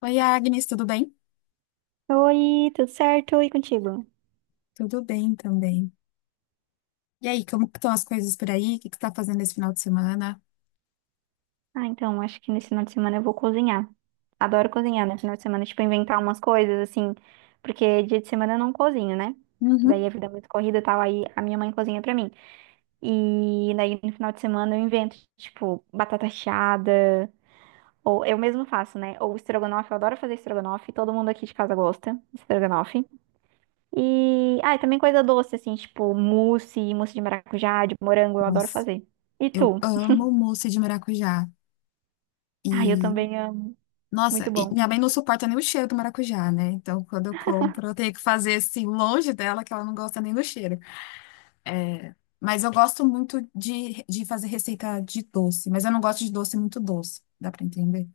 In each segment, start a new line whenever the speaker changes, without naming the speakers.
Oi, Agnes, tudo bem?
Oi, tudo certo? E contigo?
Tudo bem também. E aí, como que estão as coisas por aí? O que que está fazendo esse final de semana?
Ah, então, acho que nesse final de semana eu vou cozinhar. Adoro cozinhar no final de semana, tipo, inventar umas coisas, assim, porque dia de semana eu não cozinho, né? Daí a
Uhum.
vida é muito corrida e tal, aí a minha mãe cozinha pra mim. E daí no final de semana eu invento, tipo, batata chiada, ou eu mesmo faço, né? Ou estrogonofe, eu adoro fazer estrogonofe, todo mundo aqui de casa gosta de estrogonofe. E, ah, e também coisa doce, assim, tipo, mousse, mousse de maracujá, de morango, eu adoro
Nossa,
fazer. E
eu
tu?
amo mousse de maracujá. E,
Ah, eu também amo. Muito
nossa, e
bom.
minha mãe não suporta nem o cheiro do maracujá, né? Então, quando eu compro, eu tenho que fazer assim, longe dela, que ela não gosta nem do cheiro. É, mas eu gosto muito de fazer receita de doce, mas eu não gosto de doce muito doce, dá pra entender?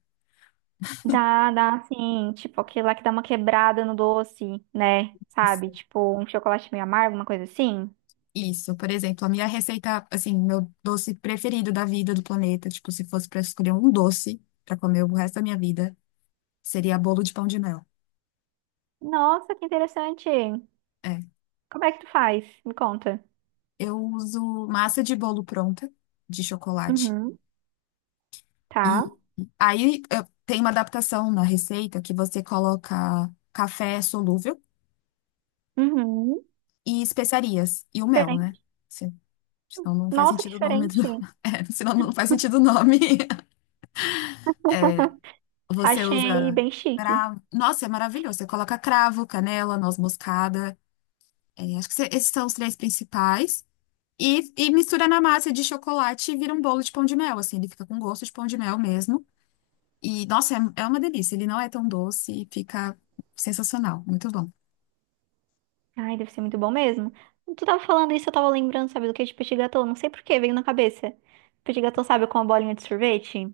Dá, dá, assim, tipo, aquele lá que dá uma quebrada no doce, né? Sabe? Tipo, um chocolate meio amargo, uma coisa assim.
Isso, por exemplo, a minha receita, assim, meu doce preferido da vida do planeta, tipo, se fosse pra escolher um doce pra comer o resto da minha vida, seria bolo de pão de mel.
Nossa, que interessante.
É.
Como é que tu faz? Me conta.
Eu uso massa de bolo pronta, de chocolate.
Uhum. Tá.
E Tem uma adaptação na receita que você coloca café solúvel
Uhum.
e especiarias e o mel, né?
Diferente.
Se- Senão não faz
Nossa, que
sentido o nome
diferente.
do... É, senão não faz sentido o nome. Você
Achei
usa
bem chique.
cravo. Nossa, é maravilhoso. Você coloca cravo, canela, noz moscada. É, acho que esses são os três principais. E mistura na massa de chocolate e vira um bolo de pão de mel, assim. Ele fica com gosto de pão de mel mesmo. E, nossa, é uma delícia. Ele não é tão doce e fica sensacional. Muito bom.
Ai, deve ser muito bom mesmo. Tu tava falando isso, eu tava lembrando, sabe, do que de petit gâteau. Não sei por que, veio na cabeça. Petit gâteau, sabe, com a bolinha de sorvete?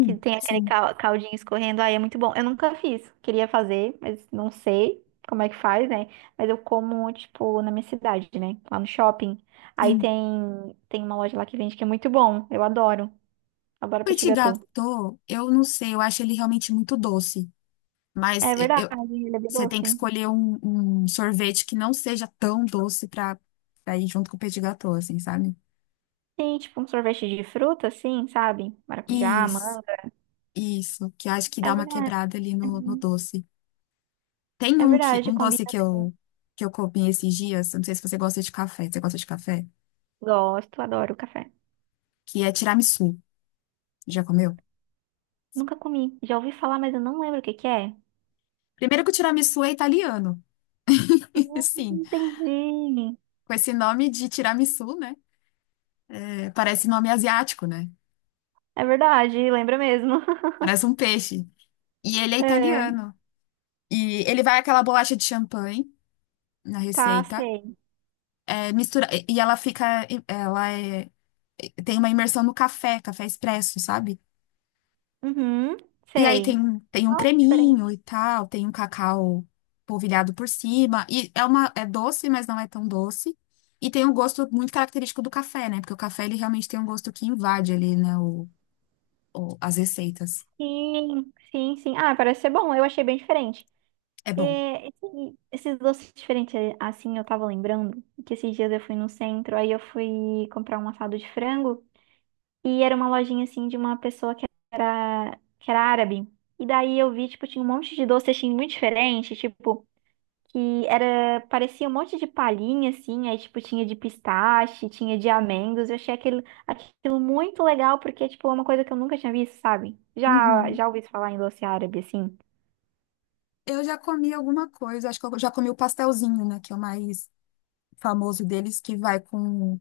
Que tem aquele
sim,
caldinho escorrendo. Ai, é muito bom. Eu nunca fiz. Queria fazer, mas não sei como é que faz, né? Mas eu como, tipo, na minha cidade, né? Lá no shopping. Aí
sim.
tem uma loja lá que vende que é muito bom. Eu adoro. Adoro petit
Petit
gâteau.
gâteau, eu não sei. Eu acho ele realmente muito doce.
É
Mas é, eu,
verdade, ele é bem
você tem
doce.
que escolher um sorvete que não seja tão doce pra ir junto com o petit gâteau, assim, sabe?
Sim, tipo um sorvete de fruta, assim, sabe? Maracujá,
Isso,
manga.
isso, que eu acho que
É
dá uma
verdade.
quebrada ali no doce. Tem
É verdade,
um doce
combina bem.
que eu comi esses dias, eu não sei se você gosta de café, você gosta de café?
Gosto, adoro café.
Que é tiramisu. Já comeu?
Nunca comi. Já ouvi falar, mas eu não lembro o que que é.
Primeiro que o tiramisu é italiano.
Hum,
Sim,
entendi.
com esse nome de tiramisu, né? É, parece nome asiático, né?
É verdade, lembra mesmo.
Parece um peixe. E ele é
É,
italiano. E ele vai aquela bolacha de champanhe na
tá,
receita.
sei.
É, mistura, e ela fica, ela é, tem uma imersão no café, café expresso, sabe?
Uhum,
E aí
sei.
tem, tem um
Nossa,
creminho
diferente.
e tal, tem um cacau polvilhado por cima, e é uma, é doce, mas não é tão doce, e tem um gosto muito característico do café, né? Porque o café, ele realmente tem um gosto que invade ali, né, as receitas.
Sim, sim, sim. Ah, parece ser bom. Eu achei bem diferente.
É bom.
É, esses doces diferentes, assim, eu tava lembrando que esses dias eu fui no centro, aí eu fui comprar um assado de frango. E era uma lojinha assim de uma pessoa que era árabe. E daí eu vi, tipo, tinha um monte de doce assim muito diferente, tipo, que era, parecia um monte de palhinha assim, aí tipo tinha de pistache, tinha de amêndoas. Eu achei aquilo, aquilo muito legal porque tipo é uma coisa que eu nunca tinha visto, sabe? Já
Uhum.
já ouvi falar em doce árabe assim.
Eu já comi alguma coisa, acho que eu já comi o pastelzinho, né, que é o mais famoso deles, que vai com...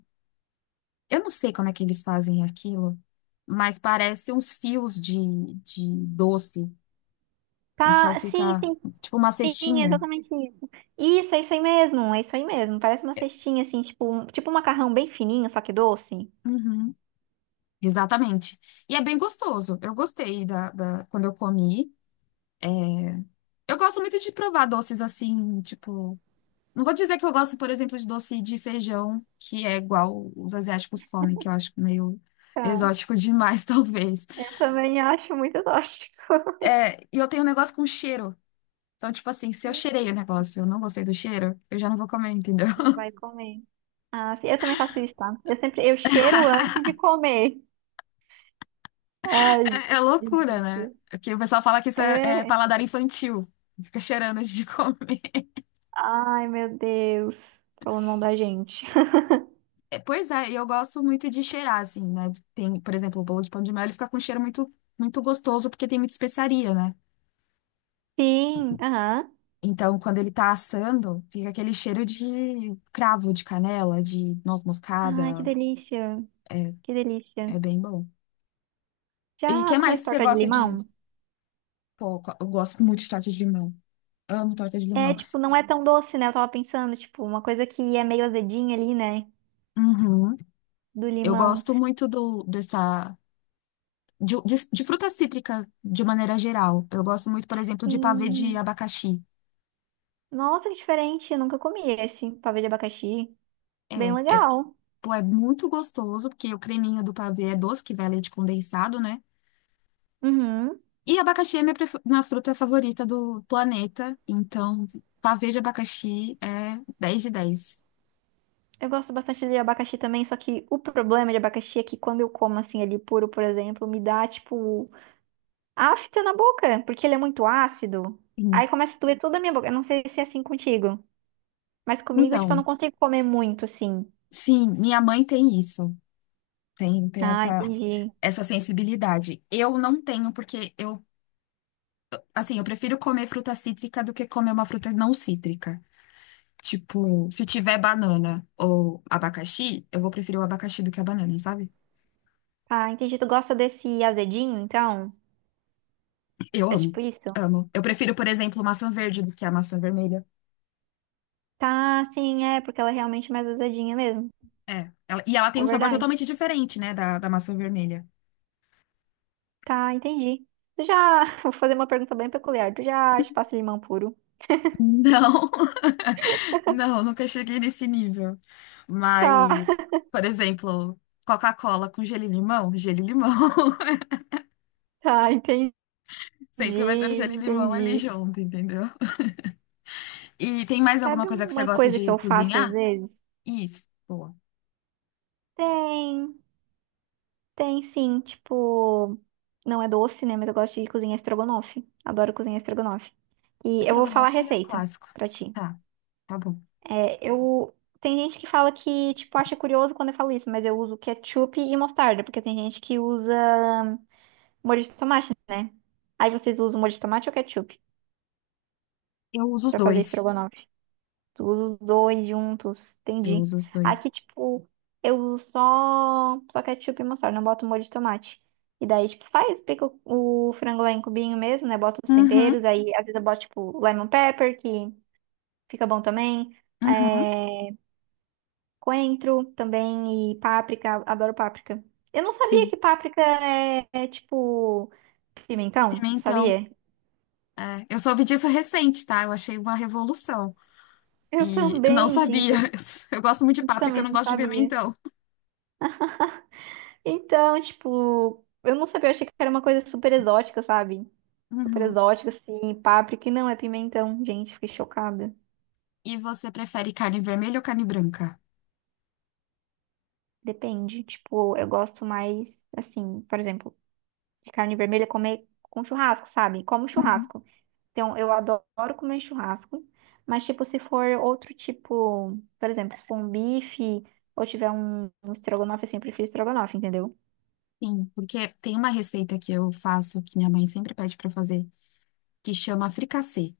Eu não sei como é que eles fazem aquilo, mas parece uns fios de doce. Então
Tá, sim,
fica
sim,
tipo uma
sim, é
cestinha.
exatamente isso. Isso, é isso aí mesmo, é isso aí mesmo. Parece uma cestinha assim, tipo, tipo um macarrão bem fininho, só que doce.
Uhum, exatamente. E é bem gostoso. Eu gostei quando eu comi. É, eu gosto muito de provar doces assim, tipo. Não vou dizer que eu gosto, por exemplo, de doce de feijão, que é igual os asiáticos comem, que eu acho meio exótico demais, talvez.
Eu também acho muito tóxico.
É, e eu tenho um negócio com cheiro. Então, tipo assim, se eu cheirei o negócio e eu não gostei do cheiro, eu já não vou comer, entendeu?
Vai comer. Ah, sim, eu também faço isso, tá? Eu sempre, eu cheiro antes de comer. Ai,
É, é loucura, né?
gente.
Porque o pessoal fala que isso é
É.
paladar infantil. Fica cheirando antes de comer.
Ai, meu Deus. Falando mal da gente.
É, pois é, e eu gosto muito de cheirar, assim, né? Tem, por exemplo, o bolo de pão de mel, ele fica com um cheiro muito gostoso, porque tem muita especiaria, né?
Sim, aham.
Então, quando ele tá assando, fica aquele cheiro de cravo, de canela, de noz
Ai, que
moscada.
delícia.
É,
Que delícia.
é bem bom. E o
Já
que mais
comeu
você
torta de
gosta de...
limão?
Pô, eu gosto muito de torta de limão. Amo torta de
É,
limão.
tipo, não é tão doce, né? Eu tava pensando, tipo, uma coisa que é meio azedinha ali, né?
Uhum.
Do
Eu
limão.
gosto muito dessa. De fruta cítrica, de maneira geral. Eu gosto muito, por exemplo, de pavê de
Sim.
abacaxi.
Nossa, que diferente. Eu nunca comi esse pavê de abacaxi. Bem
É, é,
legal.
pô, é muito gostoso, porque o creminho do pavê é doce, que vai leite condensado, né?
Uhum.
E abacaxi é minha fruta favorita do planeta. Então, pavê de abacaxi é dez de dez.
Eu gosto bastante de abacaxi também, só que o problema de abacaxi é que quando eu como assim ele puro, por exemplo, me dá tipo afta na boca, porque ele é muito ácido. Aí
Sim.
começa a doer toda a minha boca. Eu não sei se é assim contigo, mas comigo, tipo, eu
Então,
não consigo comer muito assim.
sim, minha mãe tem isso. Tem, tem
Ah,
essa,
entendi.
essa sensibilidade. Eu não tenho, porque eu... Assim, eu prefiro comer fruta cítrica do que comer uma fruta não cítrica. Tipo, se tiver banana ou abacaxi, eu vou preferir o abacaxi do que a banana, sabe?
Ah, entendi. Tu gosta desse azedinho, então?
Eu
É
amo,
tipo isso?
amo. Eu prefiro, por exemplo, maçã verde do que a maçã vermelha.
Tá, sim, é, porque ela é realmente mais azedinha mesmo.
É. Ela tem
É
um sabor
verdade.
totalmente diferente, né, da maçã vermelha.
Tá, entendi. Tu já. Vou fazer uma pergunta bem peculiar. Tu já chupasse limão puro?
Não, não, nunca cheguei nesse nível.
Tá.
Mas, por exemplo, Coca-Cola com gelo e limão, gelo e limão.
Tá, entendi.
Sempre vai ter o gelo e
Entendi,
limão ali
entendi.
junto, entendeu? E tem mais alguma
Sabe
coisa que você
uma
gosta
coisa que
de
eu faço às
cozinhar?
vezes?
Isso, boa.
Tem, tem sim, tipo, não é doce, né? Mas eu gosto de cozinhar estrogonofe. Adoro cozinhar estrogonofe. E eu vou falar a
Estrogonofe é um
receita
clássico.
pra ti.
Tá, tá bom.
É, eu Tem gente que fala que, tipo, acha curioso quando eu falo isso, mas eu uso ketchup e mostarda, porque tem gente que usa molho de tomate, né? Aí vocês usam molho de tomate ou ketchup
Eu uso os
pra fazer
dois.
estrogonofe? Os dois juntos,
Eu
entendi.
uso os dois.
Aqui, tipo, eu só ketchup e mostarda, não boto molho de tomate. E daí, tipo, faz, pica o frango lá em cubinho mesmo, né? Bota os temperos,
Uhum,
aí às vezes eu boto, tipo, lemon pepper, que fica bom também.
uhum,
É, coentro também e páprica, adoro páprica. Eu não sabia
sim.
que páprica é, tipo pimentão,
Pimentão.
sabia?
É, eu soube disso recente, tá? Eu achei uma revolução.
Eu
E não
também,
sabia.
gente,
Eu gosto muito de
eu
páprica, eu
também
não
não
gosto de
sabia.
pimentão.
Então, tipo, eu não sabia, eu achei que era uma coisa super exótica, sabe? Super
Uhum.
exótica, assim, páprica, e não, é pimentão. Gente, fiquei chocada.
E você prefere carne vermelha ou carne branca?
Depende, tipo, eu gosto mais, assim, por exemplo, de carne vermelha comer com churrasco, sabe? Como
Uhum.
churrasco. Então, eu adoro comer churrasco, mas, tipo, se for outro tipo, por exemplo, se for um bife ou tiver um estrogonofe, assim, eu prefiro estrogonofe, entendeu?
Sim, porque tem uma receita que eu faço, que minha mãe sempre pede pra eu fazer, que chama fricassê.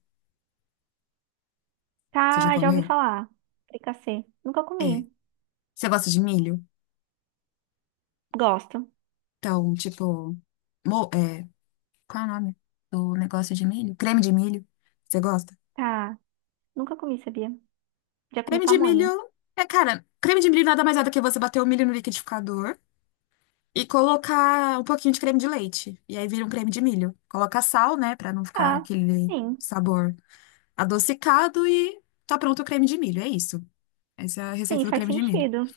Você já
Tá, já ouvi
comeu?
falar. Fricassê. Nunca
É.
comi.
Você gosta de milho?
Gosto.
Então, tipo, mo- é, qual é o nome do negócio de milho? Creme de milho. Você gosta?
Tá. Nunca comi, sabia? Já comi
Creme de
pamonha.
milho é, cara, creme de milho nada mais é do que você bater o milho no liquidificador e colocar um pouquinho de creme de leite. E aí vira um creme de milho. Coloca sal, né, pra não ficar
Tá,
aquele
sim.
sabor adocicado e tá pronto o creme de milho. É isso. Essa é a
Sim,
receita do
faz
creme de milho.
sentido.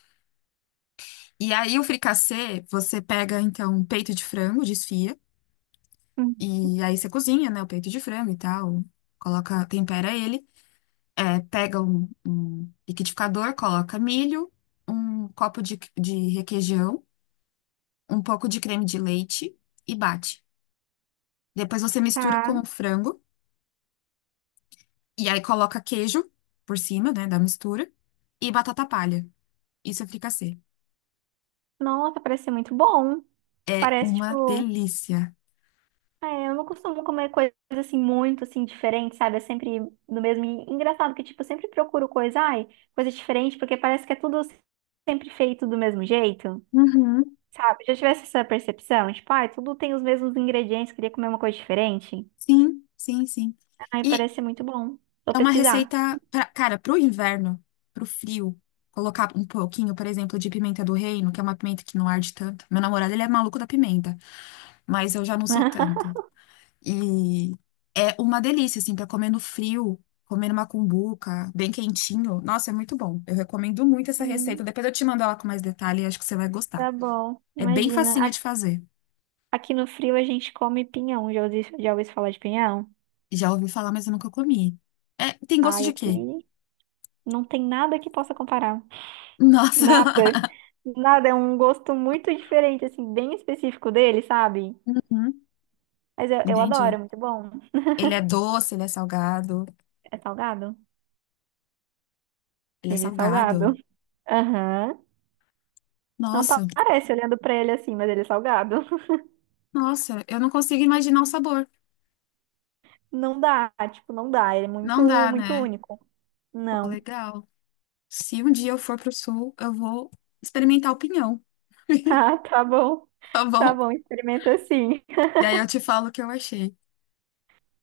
E aí o fricassê, você pega então um peito de frango, desfia.
Hum.
E aí você cozinha, né, o peito de frango e tal, coloca, tempera ele, é, pega um liquidificador, coloca milho, um copo de requeijão, um pouco de creme de leite e bate. Depois você mistura
Tá.
com o frango e aí coloca queijo por cima, né, da mistura e batata palha. Isso é fricassê.
Nossa, parece ser muito bom.
É
Parece,
uma
tipo...
delícia.
É, eu não costumo comer coisas, assim, muito, assim, diferentes, sabe? É sempre no mesmo... E engraçado que, tipo, eu sempre procuro coisa... Ai, coisa diferente, porque parece que é tudo sempre feito do mesmo jeito,
Uhum.
sabe? Já tivesse essa percepção? Tipo, ai, tudo tem os mesmos ingredientes, queria comer uma coisa diferente.
Sim, sim, sim.
Ai,
E
parece ser muito bom. Vou
é uma
pesquisar.
receita, pra, cara, pro inverno, pro frio, colocar um pouquinho, por exemplo, de pimenta do reino, que é uma pimenta que não arde tanto. Meu namorado, ele é maluco da pimenta, mas eu já não sou tanto. E é uma delícia, assim, pra comer no frio, comer numa cumbuca, bem quentinho. Nossa, é muito bom. Eu recomendo muito essa receita.
Hum,
Depois eu te mando ela com mais detalhe e acho que você vai gostar.
Tá bom,
É bem
imagina.
facinha de fazer.
Aqui no frio a gente come pinhão. Já ouvi falar de pinhão?
Já ouvi falar, mas eu nunca comi. É, tem gosto
Ai,
de quê?
aqui não tem nada que possa comparar.
Nossa.
Nada. Nada. É um gosto muito diferente, assim, bem específico dele, sabe?
Uhum,
Mas eu adoro,
entendi.
é muito bom.
Ele é doce, ele é salgado.
É salgado?
Ele é
Ele é salgado.
salgado.
Aham. Não pa-
Nossa,
parece olhando pra ele assim, mas ele é salgado.
nossa, eu não consigo imaginar o sabor.
Não dá, tipo, não dá. Ele é muito,
Não dá,
muito
né?
único.
Pô,
Não.
legal. Se um dia eu for pro sul, eu vou experimentar o pinhão,
Ah, tá bom.
tá
Tá
bom?
bom, experimenta assim.
E aí eu te falo o que eu achei,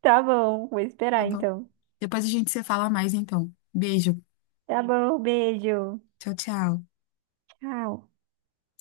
Tá bom, vou
tá
esperar
bom?
então.
Depois a gente se fala mais, então. Beijo.
Tá bom, beijo.
Tchau, tchau.
Tchau.